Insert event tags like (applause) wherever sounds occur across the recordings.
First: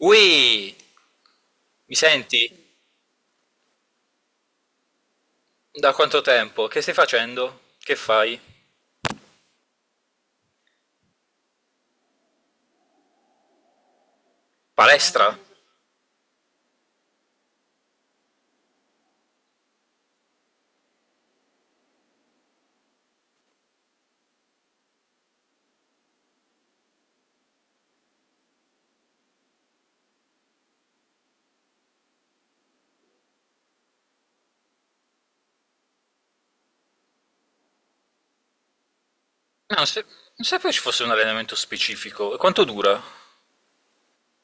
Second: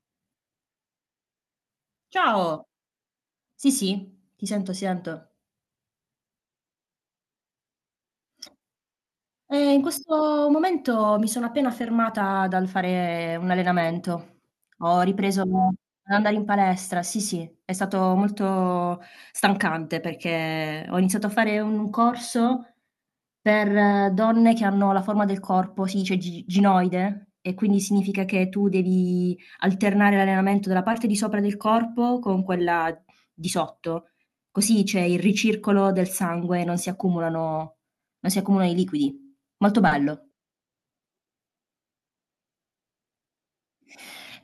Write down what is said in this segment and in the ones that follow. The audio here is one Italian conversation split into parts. Ui, mi senti? Ciao. Sì, sì, ti sento, ti sento. Da quanto tempo? Che stai facendo? Che fai? In questo momento mi sono appena fermata dal fare un allenamento. Ho Palestra? No, ripreso ad andare in palestra, sì, sì, è stato molto stancante perché ho iniziato a fare un corso per donne che hanno la forma del corpo, si dice gi ginoide, e quindi significa che tu devi alternare l'allenamento della parte di sopra del corpo con quella di sotto, così c'è il ricircolo del sangue e non si accumulano i liquidi. Molto non, sa- bello. non sapevo ci fosse un allenamento specifico. E quanto dura?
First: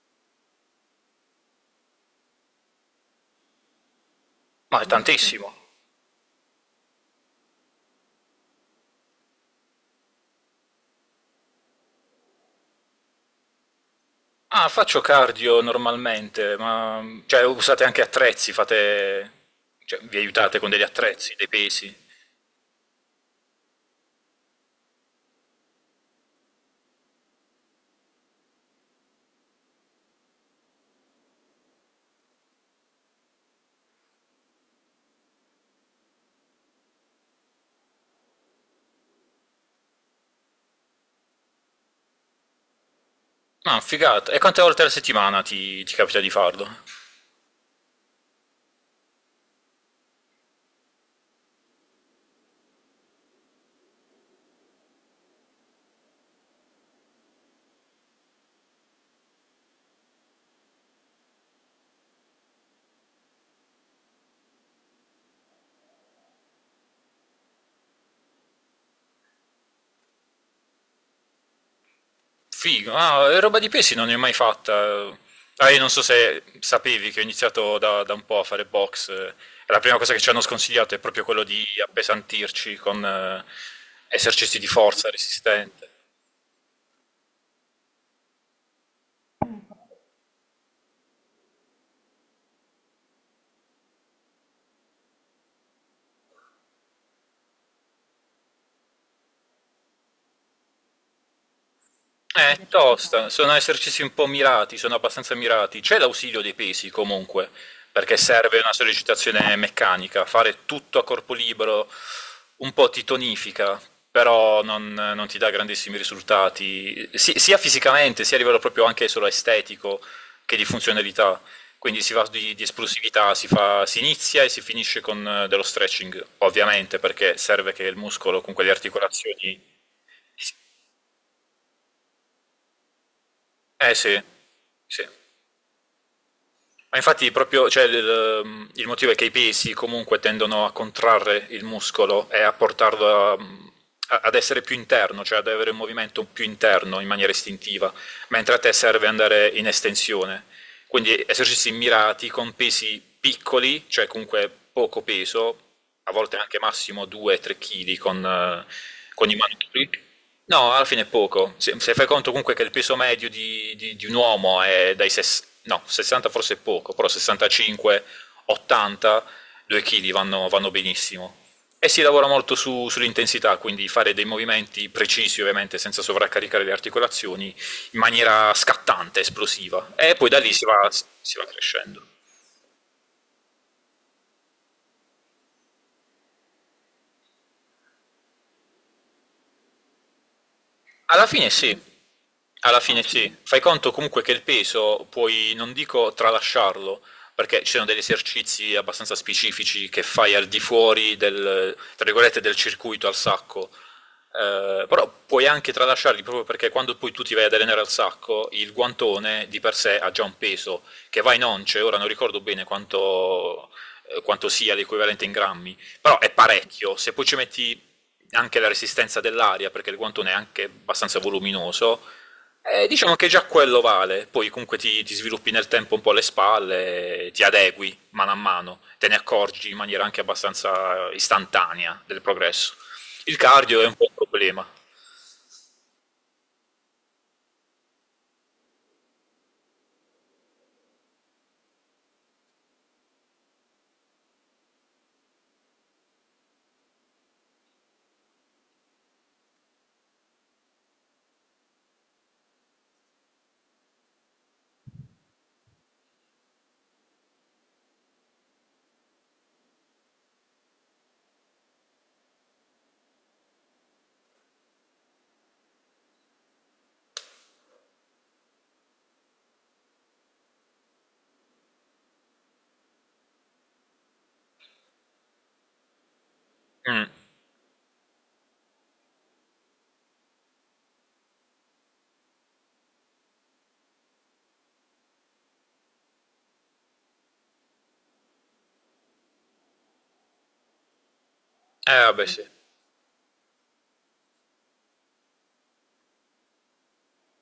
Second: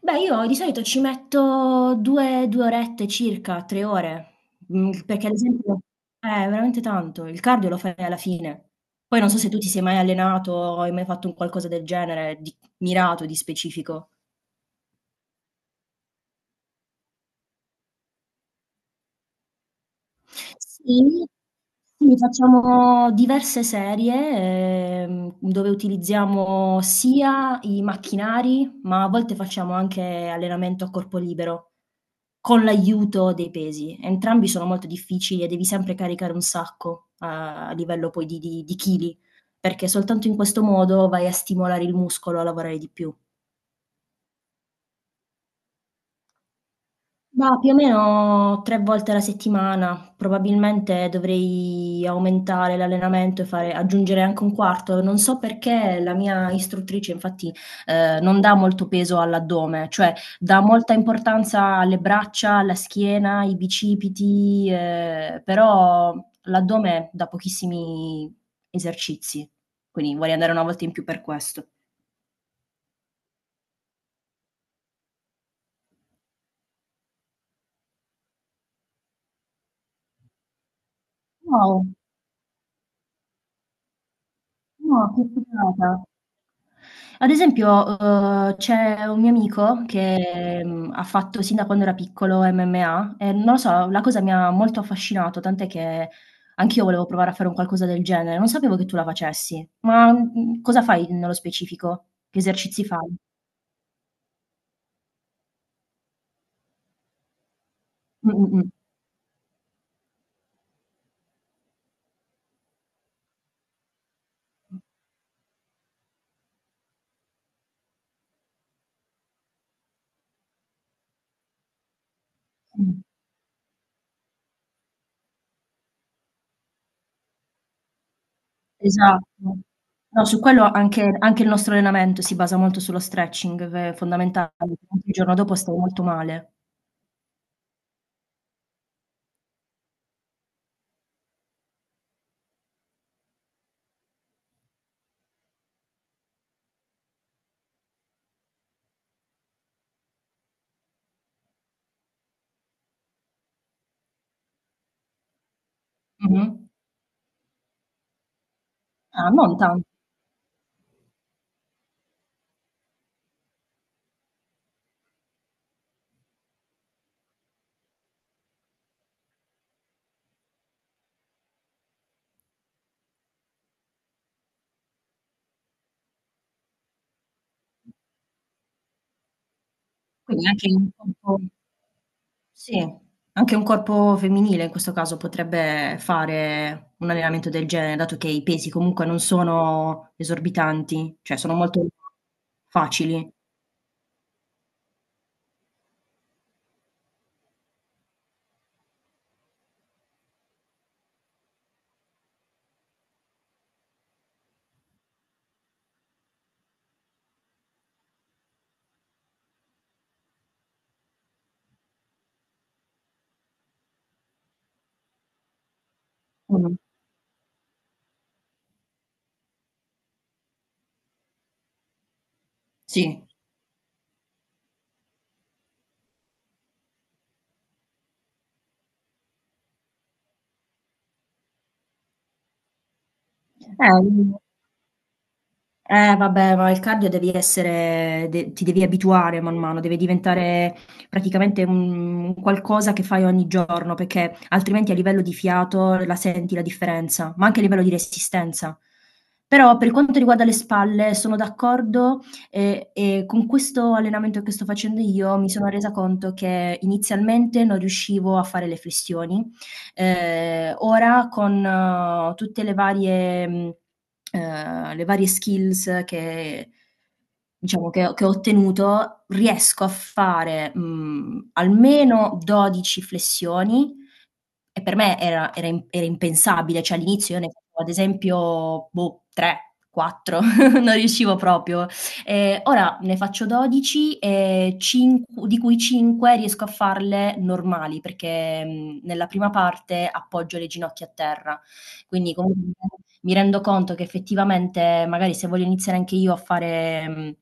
Beh, io di solito ci metto 2 orette circa, 3 ore, Ma è perché ad tantissimo. esempio. Eh, veramente tanto. Il cardio lo fai alla fine. Poi non so se tu ti sei mai allenato o hai mai fatto un qualcosa del genere, di mirato, di specifico. Ah, faccio cardio normalmente, ma cioè usate anche attrezzi, fate cioè vi aiutate con degli Sì, attrezzi, dei pesi. sì, facciamo diverse serie, dove utilizziamo sia i macchinari, ma a volte facciamo anche allenamento a corpo libero, con l'aiuto dei pesi. Entrambi sono molto difficili e devi sempre caricare un sacco, a livello poi di chili, perché soltanto in questo modo vai a stimolare il muscolo a lavorare di più. Ma figata. E quante volte alla settimana ti capita di farlo? Ma più o meno 3 volte alla settimana, probabilmente dovrei aumentare l'allenamento e fare aggiungere anche un quarto. Non so perché la mia istruttrice infatti, non dà molto peso all'addome, cioè dà molta importanza alle braccia, alla schiena, ai bicipiti, però l'addome dà pochissimi esercizi, quindi vorrei andare una volta in più per questo. Figo, ah, roba di pesci non ne ho mai fatta. Ah, io non so se sapevi che ho iniziato da un po' a fare box. La prima cosa che ci hanno sconsigliato è proprio quello di Wow! appesantirci con esercizi di forza No, che resistente. figata. Ad esempio, c'è un mio amico che, ha fatto sin da quando era piccolo MMA e non lo so, la cosa mi ha molto affascinato, tant'è che anch'io volevo provare a fare un qualcosa del genere. Non sapevo che tu la facessi, ma, cosa fai nello specifico? È Che Perché esercizi fai? tosta, sono esercizi un po' mirati, sono abbastanza mirati. C'è l'ausilio dei pesi comunque, perché Mh-mh, serve mh. una sollecitazione meccanica, fare tutto a corpo libero un po' ti tonifica, però non ti dà grandissimi risultati, sia fisicamente, sia a livello proprio anche solo estetico che di funzionalità. Quindi si va di Mh. esplosività, si inizia e si finisce con dello stretching, ovviamente, perché serve che il muscolo, con quelle Esatto. articolazioni. No, su quello anche il nostro allenamento si basa molto sullo stretching, che è Eh sì, fondamentale, sì. altrimenti il giorno dopo stai molto male. Ma infatti proprio, cioè, il motivo è che i pesi comunque tendono a contrarre il muscolo e a portarlo ad essere più interno, cioè ad avere un movimento più interno in maniera istintiva, mentre a te serve andare in estensione. Quindi esercizi mirati con pesi piccoli, cioè comunque poco peso, a volte Mh-mh. anche massimo 2-3 kg con Ah, i non tan manubri. No, alla fine è poco. Se fai conto comunque che il peso medio di un uomo è dai no, 60 forse è poco, però 65, 80, 2 kg vanno benissimo. E si lavora molto sull'intensità, quindi fare dei movimenti precisi, ovviamente, senza sovraccaricare le articolazioni, in maniera scattante, esplosiva. E poi da quindi lì si anche va, un si po' va crescendo. Sì, anche un corpo femminile in questo caso potrebbe fare un allenamento del genere, dato che i pesi comunque non sono esorbitanti, Alla cioè fine sono sì, molto Alla fine facili. sì, fai conto comunque che il peso puoi, non dico tralasciarlo, perché ci sono degli esercizi abbastanza specifici che fai al di fuori del, tra virgolette, del circuito al sacco, però puoi anche tralasciarli proprio perché quando poi tu ti vai ad allenare al sacco, il guantone di per sé ha già un peso che va in once, ora non ricordo bene quanto, quanto sia l'equivalente in grammi, però è Mh-mh. parecchio, se poi ci metti anche la resistenza dell'aria, perché il guantone è anche abbastanza voluminoso, diciamo Sì. che già quello vale, poi comunque ti sviluppi nel tempo un po' le spalle, ti adegui mano a mano, te ne accorgi in maniera anche abbastanza istantanea del progresso. Il cardio è un Eh po' un problema. Eh vabbè, ma il cardio devi essere de ti devi abituare man mano, deve diventare praticamente un qualcosa che fai ogni giorno, perché altrimenti a livello di fiato la senti la differenza, ma anche a livello di resistenza. Però per quanto riguarda le spalle sono d'accordo, e con questo allenamento che sto facendo io mi sono resa conto che inizialmente non riuscivo a fare le flessioni. Ora con tutte le varie skills che diciamo che ho ottenuto, riesco a fare, almeno 12 flessioni e per me era impensabile, cioè Mm. all'inizio io ne facevo ad esempio, boh, 3, 4, (laughs) non riuscivo proprio. Ora ne faccio 12, e di cui 5 riesco a farle normali, perché nella prima parte appoggio le ginocchia a terra. Vabbè, Quindi sì. comunque mi rendo conto che effettivamente, magari se voglio iniziare anche io a fare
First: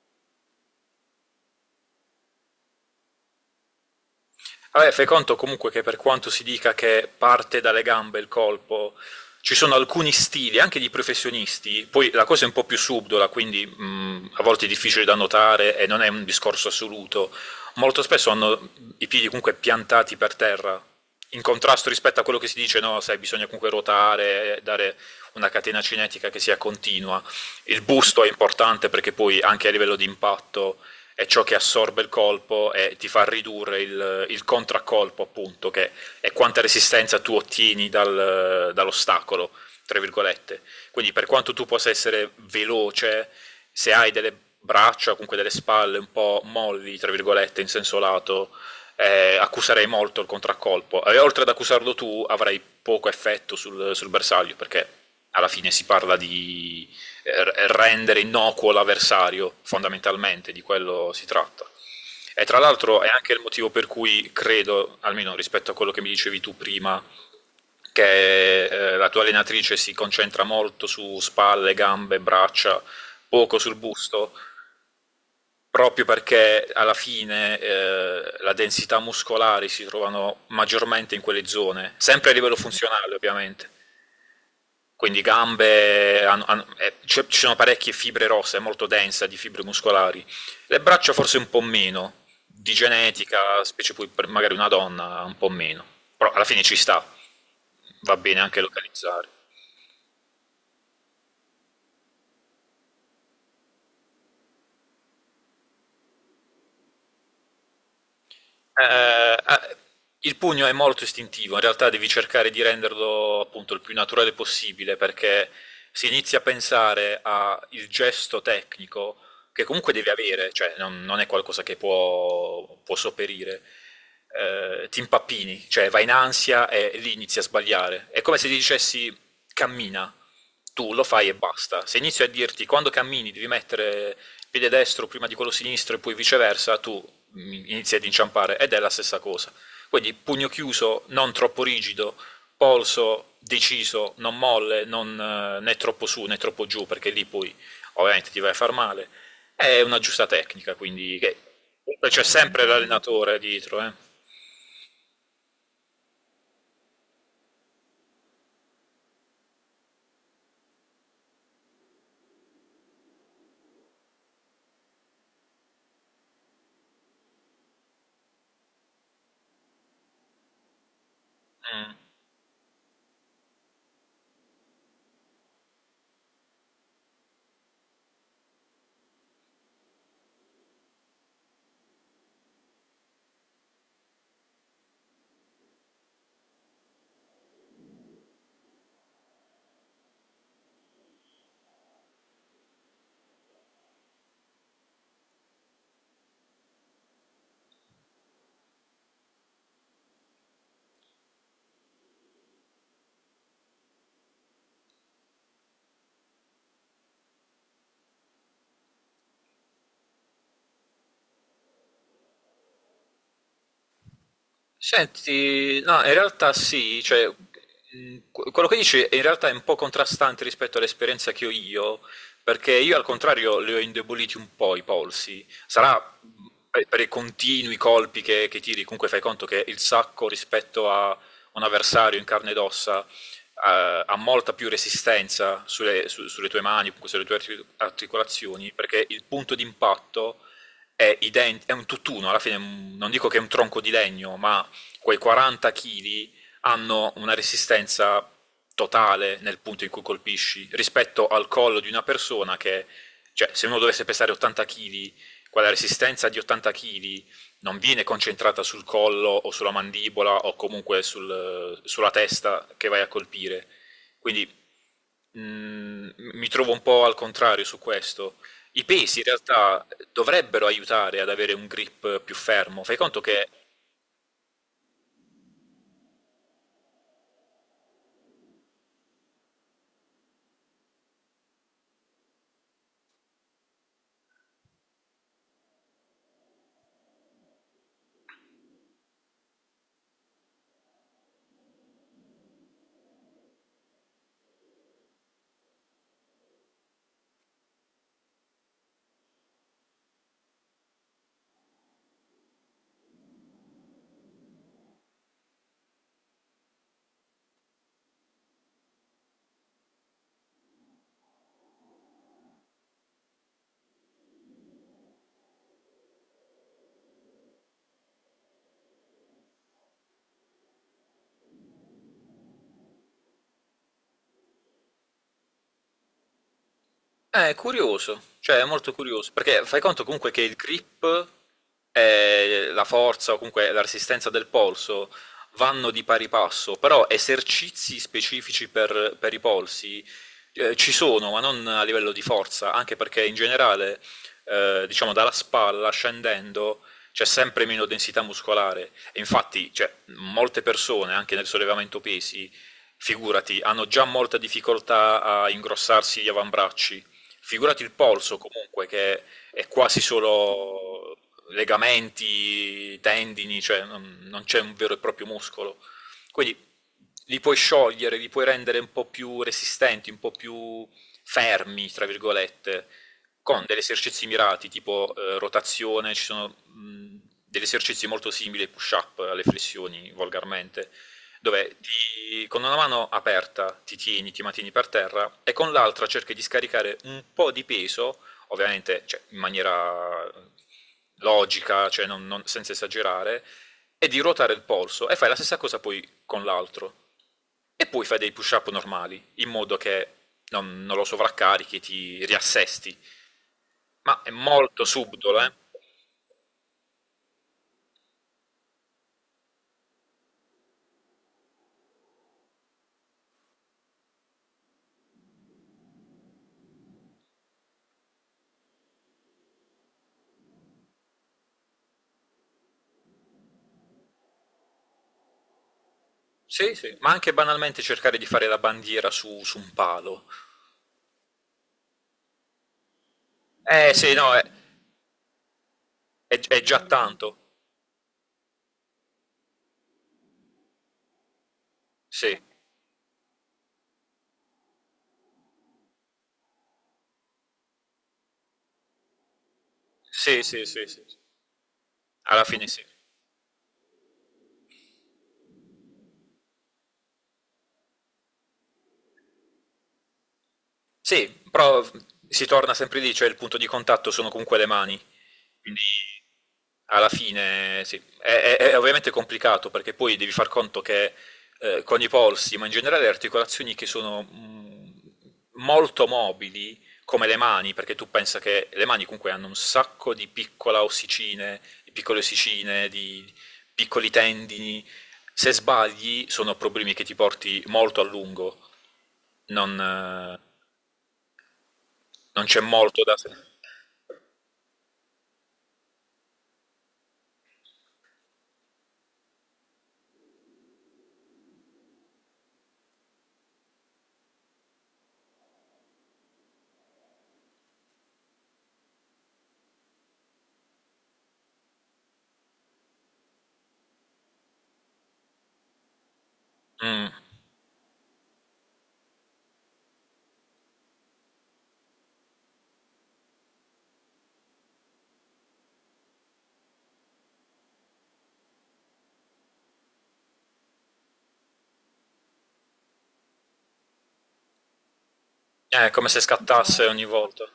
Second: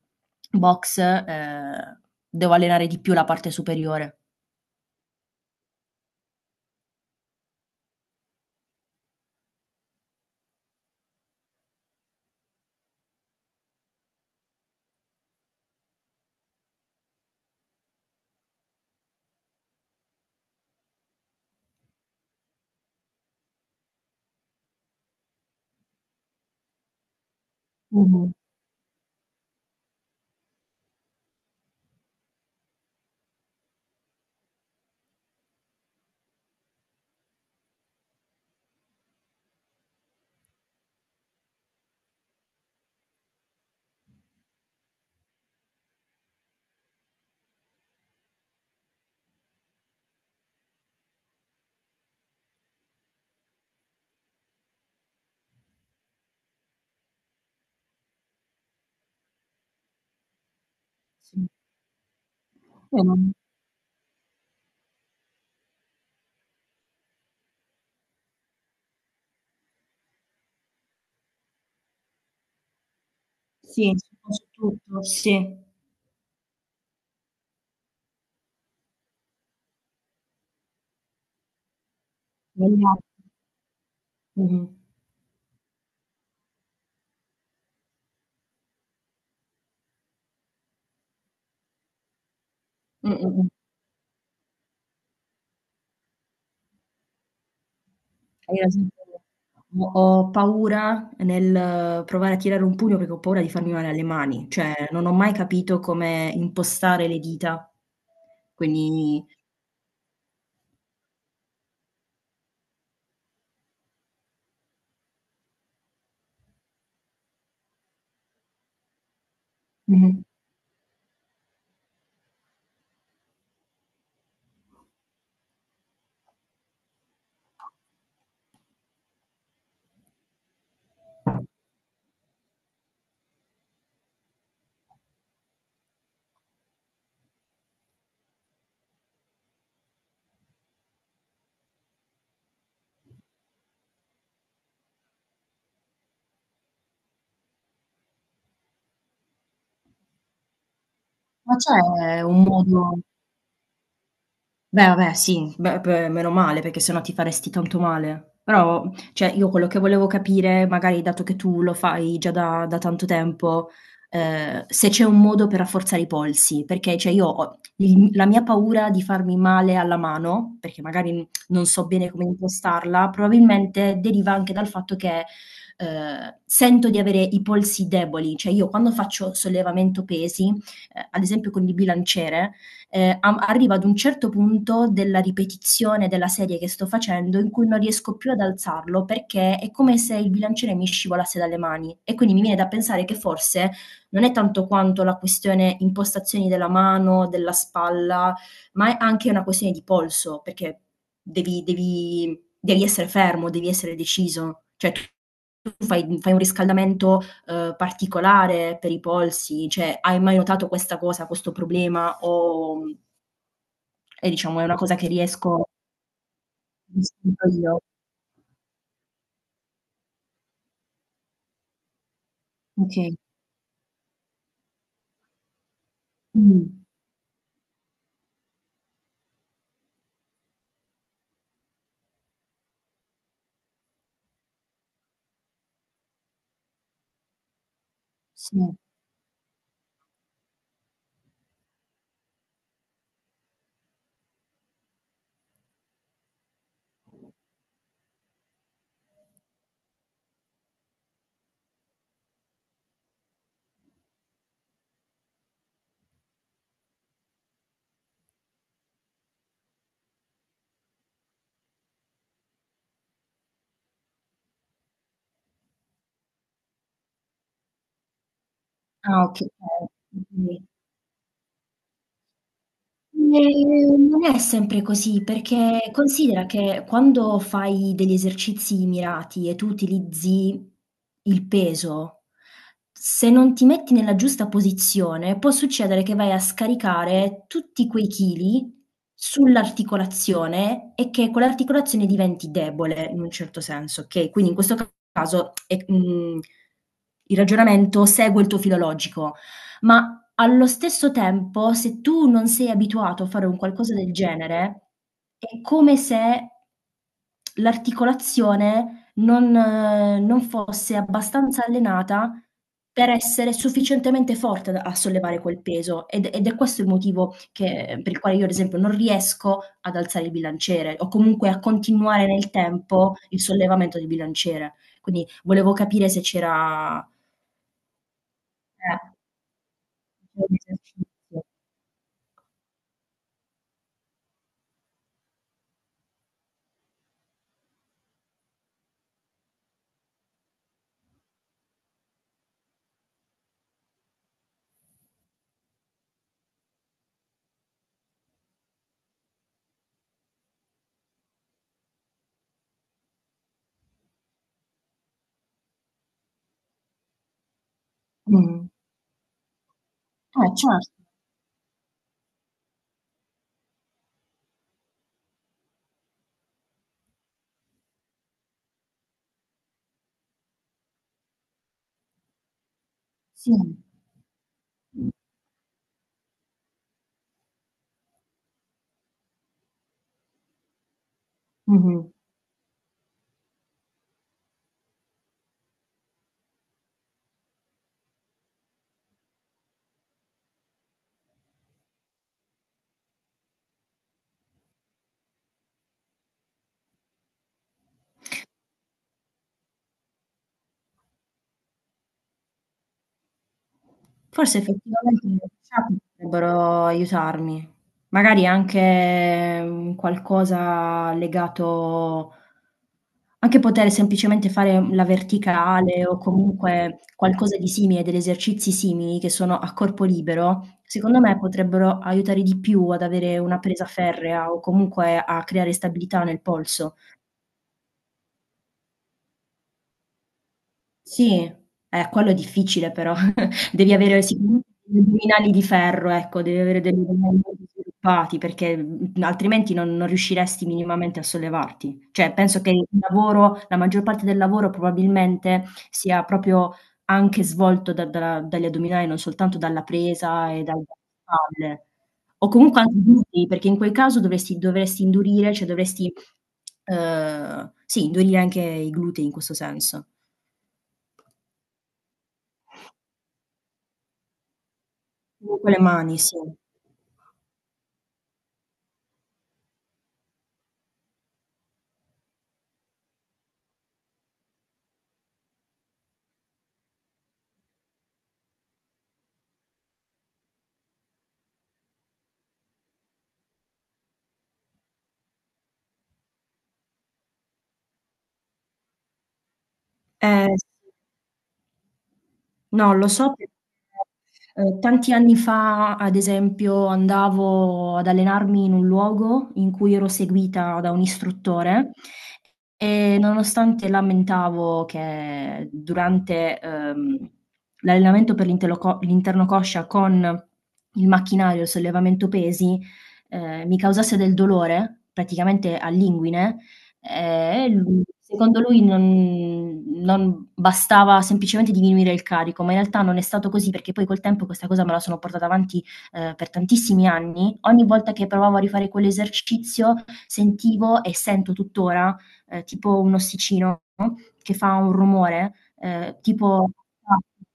box, devo allenare di più la parte superiore. Vabbè, fai conto comunque che per quanto si dica che parte dalle gambe il colpo, ci sono alcuni stili, anche di professionisti, poi la cosa è un po' più subdola, quindi a volte è difficile da notare e non è un discorso assoluto. Molto spesso hanno i piedi comunque piantati per terra, in contrasto rispetto a quello che si dice, no, sai, bisogna comunque ruotare, dare una catena cinetica che sia continua. Il busto è Mh-mh, importante perché poi anche a livello di impatto è ciò che assorbe il colpo e ti fa ridurre il contraccolpo, appunto, che è quanta resistenza tu ottieni dall'ostacolo, tra virgolette. Quindi per quanto tu possa essere veloce, se hai delle braccia, comunque delle spalle un po' molli, tra virgolette, in senso lato, accuserei molto il contraccolpo. E oltre ad accusarlo tu, avrai poco effetto sul bersaglio, perché alla fine si parla di rendere innocuo l'avversario, fondamentalmente di quello si sì. tratta. E tra l'altro è Vero. anche il motivo per cui credo, almeno rispetto a quello che mi dicevi tu prima, che la tua allenatrice si concentra molto su spalle, gambe, braccia, poco sul Sì, busto, su su tutto. Sì. proprio perché alla fine la densità muscolare si trovano maggiormente in quelle zone, sempre a livello Sbagliato. funzionale ovviamente. Mh-mh. Quindi gambe, ci sono parecchie fibre rosse, è molto densa di fibre muscolari. Le braccia forse un po' meno, di Mh, mh, mh. genetica, specie poi per magari una donna un po' meno, però alla fine ci sta, va bene Hai anche ragione. localizzare. Ho paura nel provare a tirare un pugno perché ho paura di farmi male alle mani, cioè non ho mai capito come impostare le dita. Quindi. Eh, ah, il pugno è molto istintivo, in realtà devi cercare di renderlo appunto il più naturale possibile perché si inizia a pensare al gesto tecnico che comunque devi Mh-mh. avere, cioè non è qualcosa che può sopperire. Ti impappini, cioè vai in ansia e lì inizi a sbagliare. È come se ti dicessi cammina, tu lo fai e basta. Se inizio a dirti quando cammini devi mettere il piede destro prima di quello sinistro e poi viceversa, tu inizia ad inciampare ed è la stessa cosa. Quindi pugno chiuso, non troppo rigido, polso deciso, non molle, non, né troppo su né troppo giù, perché lì poi ovviamente ti vai a far male. È una giusta tecnica, Ma c'è c'è un sempre modo. l'allenatore dietro. Beh, vabbè sì, beh, meno male perché se no ti faresti tanto male. Però, cioè io quello che volevo capire, magari dato che tu lo fai già da tanto tempo, se c'è un modo per rafforzare i polsi, perché cioè io ho il la mia paura di farmi male alla mano, perché magari non so Mm. bene come impostarla, probabilmente deriva anche dal fatto che, sento di avere i polsi deboli. Cioè io quando faccio sollevamento pesi, ad esempio con il bilanciere, arrivo ad un certo punto della ripetizione della serie che sto facendo in cui non riesco più ad alzarlo perché è come se il bilanciere mi scivolasse dalle mani e quindi mi viene da pensare che forse non è tanto quanto la questione impostazioni della mano, della spalla, ma è anche una questione di polso, perché devi essere fermo, devi essere deciso. Cioè, tu fai un riscaldamento particolare per i polsi? Cioè, hai mai notato questa cosa, questo problema o è diciamo è una cosa Senti, no, in realtà che sì, cioè, sento io? Quello che dici è in realtà è un po' contrastante rispetto all'esperienza che ho io, perché io al Okay. contrario li ho indeboliti un po' i polsi. Sarà mh, Mh. per i continui colpi che tiri, comunque fai conto che il sacco rispetto a un avversario in carne ed ossa ha molta più resistenza sulle, sulle tue mani, comunque sulle tue Sì. articolazioni, perché il punto d'impatto è un tutt'uno, alla fine non dico che è un tronco di legno, ma quei 40 kg hanno una resistenza totale nel punto in cui colpisci rispetto al collo di una persona che, cioè, se uno dovesse pesare 80 kg, quella resistenza di 80 kg non viene concentrata sul collo o sulla mandibola o comunque sulla testa che vai a colpire. Quindi mi trovo un po' al contrario su questo. I pesi in Ah, okay. realtà Okay. dovrebbero aiutare ad avere un grip più fermo. Fai conto che. Non è sempre così, perché considera che quando fai degli esercizi mirati e tu utilizzi il peso, se non ti metti nella giusta posizione, può succedere che vai a scaricare tutti quei chili sull'articolazione e che quell'articolazione diventi debole in un certo senso, okay? Quindi in questo caso è il ragionamento segue il tuo filo logico, ma allo stesso tempo, se tu non sei abituato a fare un qualcosa del genere, è come se l'articolazione non fosse abbastanza allenata per essere sufficientemente forte da a sollevare quel peso, ed è questo il motivo che per il quale io, ad esempio, non riesco ad alzare il bilanciere, o comunque a continuare nel tempo il sollevamento del bilanciere. Quindi volevo capire se c'era È curioso, cioè è molto eh, curioso, perché fai conto comunque che un il grip esercizio. e la forza o comunque la resistenza del polso vanno di pari passo, però esercizi specifici per i polsi ci sono, ma non a livello di forza, anche perché in generale, diciamo, dalla spalla scendendo c'è sempre meno densità muscolare. E infatti, cioè, molte persone, anche nel sollevamento pesi, figurati, hanno già molta difficoltà a ingrossarsi gli avambracci. Figurati il polso Mh. comunque che è quasi Eh certo, solo legamenti, tendini, cioè non c'è un vero e proprio muscolo. Quindi li puoi sciogliere, li puoi rendere un po' più resistenti, un po' più fermi, tra virgolette, sì. con degli esercizi mirati, Mh. tipo rotazione, ci sono degli esercizi molto simili ai push-up, alle flessioni, volgarmente, dove Mh-mh. Con una mano aperta ti tieni, ti mantieni per terra e con l'altra cerchi di scaricare un po' di peso, ovviamente cioè, in maniera logica, cioè senza esagerare, e di ruotare il polso e fai la stessa cosa poi con l'altro. E poi fai dei push-up normali, in modo che non lo sovraccarichi, ti riassesti. Ma è Forse molto effettivamente le subdolo, eh? workshop potrebbero aiutarmi. Magari anche un qualcosa legato anche poter semplicemente fare la verticale o comunque qualcosa di simile, degli esercizi simili che sono a corpo libero, secondo me potrebbero aiutare di più ad avere una presa ferrea o comunque a creare stabilità nel Sì, sì. polso. Ma anche banalmente cercare di fare la bandiera su un palo. Sì, quello è difficile però. Devi Eh sì, avere no, è, sicuramente degli addominali di ferro, è- ecco, devi è avere già degli tanto. addominali molto sviluppati perché, altrimenti non riusciresti minimamente a sollevarti. Cioè, Sì, penso che il lavoro la maggior parte del lavoro probabilmente sia proprio anche svolto da da dagli addominali, non soltanto dalla sì, presa e sì, dalle sì, sì. Sì. spalle. Alla O fine comunque sì. anche glutei, perché in quel caso dovresti indurire, cioè dovresti, sì, indurire anche i glutei in questo senso. Sì, però si torna sempre lì, cioè il punto di contatto sono comunque le mani, Comunque le quindi mani, sì. alla fine sì. È ovviamente complicato perché poi devi far conto che con i polsi, ma in generale le articolazioni che sono molto mobili, come le mani, perché tu pensa che le mani comunque hanno un sacco di piccole ossicine, di piccoli tendini, se sbagli sono problemi che ti porti molto a lungo non, eh, Sì. non c'è No, molto lo da... so perché, tanti anni fa, ad esempio, andavo ad allenarmi in un luogo in cui ero seguita da un istruttore e nonostante lamentavo che durante, l'allenamento per l'interno coscia con il macchinario, il sollevamento pesi, mi causasse del dolore, praticamente all'inguine, Mm. Lui secondo lui non bastava semplicemente diminuire il carico, ma in realtà non è stato così perché poi col tempo questa cosa me la sono portata avanti, per tantissimi anni. Ogni volta che provavo a rifare quell'esercizio sentivo e sento tuttora tipo un ossicino che fa un rumore, È come se tipo scattasse ogni volta.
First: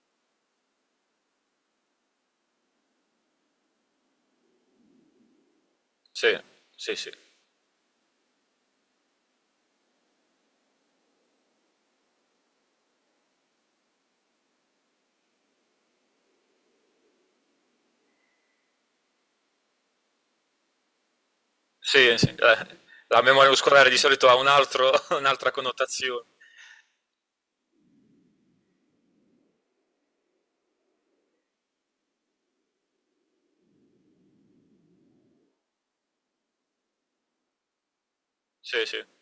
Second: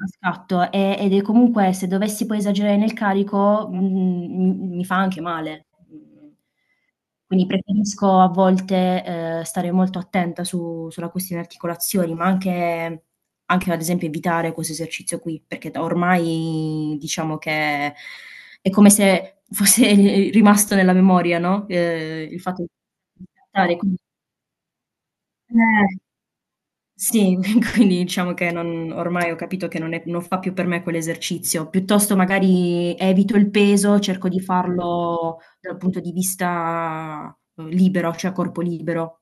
a scatto, ed è comunque se dovessi poi esagerare nel carico, mi fa anche male. Mhmm, Sì, sì, sì. quindi preferisco a volte, stare molto attenta su sulla questione articolazioni, ma anche ad esempio evitare questo esercizio qui, perché da ormai diciamo che è come se fosse (laughs) rimasto nella memoria, no, Sì, sì, il fatto di la memoria scattare, muscolare di quindi solito ha (laughs) un'altra eh, connotazione. sì, (laughs) quindi diciamo che non ormai ho capito che non fa più per me quell'esercizio. Piuttosto magari evito il peso, cerco di farlo dal punto di vista, libero, cioè a corpo Sì, sì. libero.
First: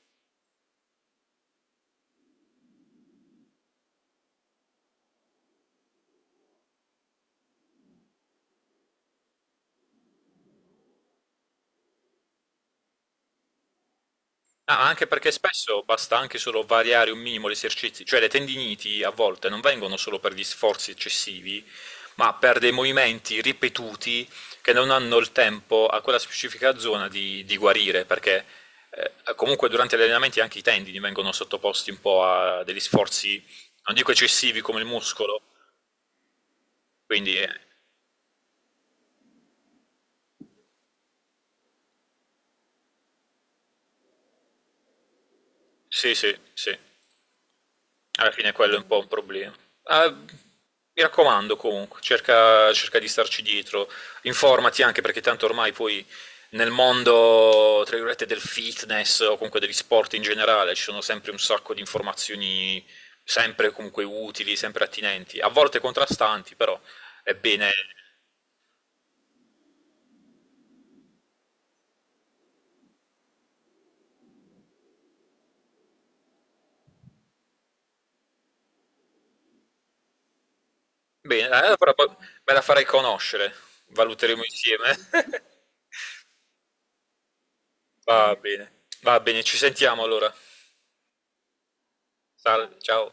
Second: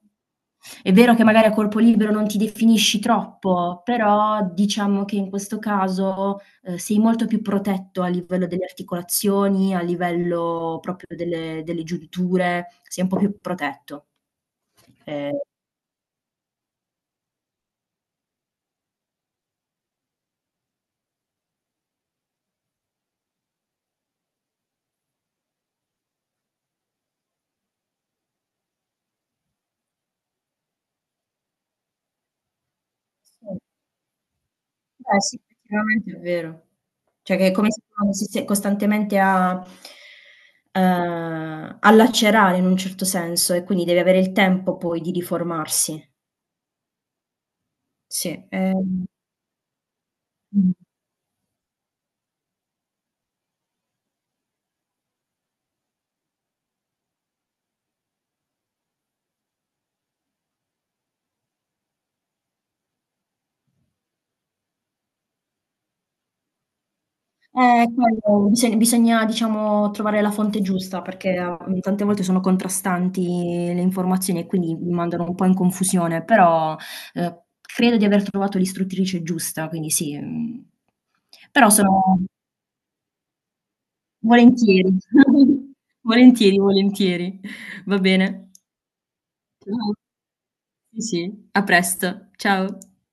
È vero che magari a corpo libero non ti definisci troppo, però diciamo che in questo caso, sei molto più protetto a livello delle articolazioni, a livello proprio delle giunture, sei un po' più protetto. Ah, anche perché Ehm, spesso basta anche solo variare un minimo gli esercizi, cioè le tendiniti a volte non vengono solo per gli sforzi eccessivi, ma per dei movimenti ripetuti che non hanno il tempo a quella specifica zona di guarire, perché comunque durante gli allenamenti anche i tendini vengono sottoposti un po' a degli sforzi, sì. non dico eccessivi come il Beh sì, muscolo, effettivamente è vero. Cioè quindi che è come se uno si stesse costantemente a lacerare in un certo senso e quindi deve avere il tempo poi di riformarsi. sì, sì, sì. Alla Sì, fine quello è un po' un problema. Ah, mh. mi raccomando comunque, cerca di starci dietro, informati anche perché tanto ormai poi nel mondo, tra virgolette, del fitness o comunque degli sport in generale ci sono sempre un sacco di informazioni, sempre comunque utili, sempre attinenti, a volte contrastanti, però è bene, quello bisogna diciamo trovare la fonte giusta perché, tante volte sono contrastanti le informazioni e quindi mi mandano un po' in confusione, però, credo di aver trovato l'istruttrice giusta, quindi sì, però bene, eh, però poi sono. me la farai conoscere, valuteremo Volentieri. insieme. (laughs) (laughs) Volentieri, volentieri. Va Va bene. bene, va bene, ci Ciao. sentiamo allora. Sì, sì. A presto. Sal- Ciao. ciao.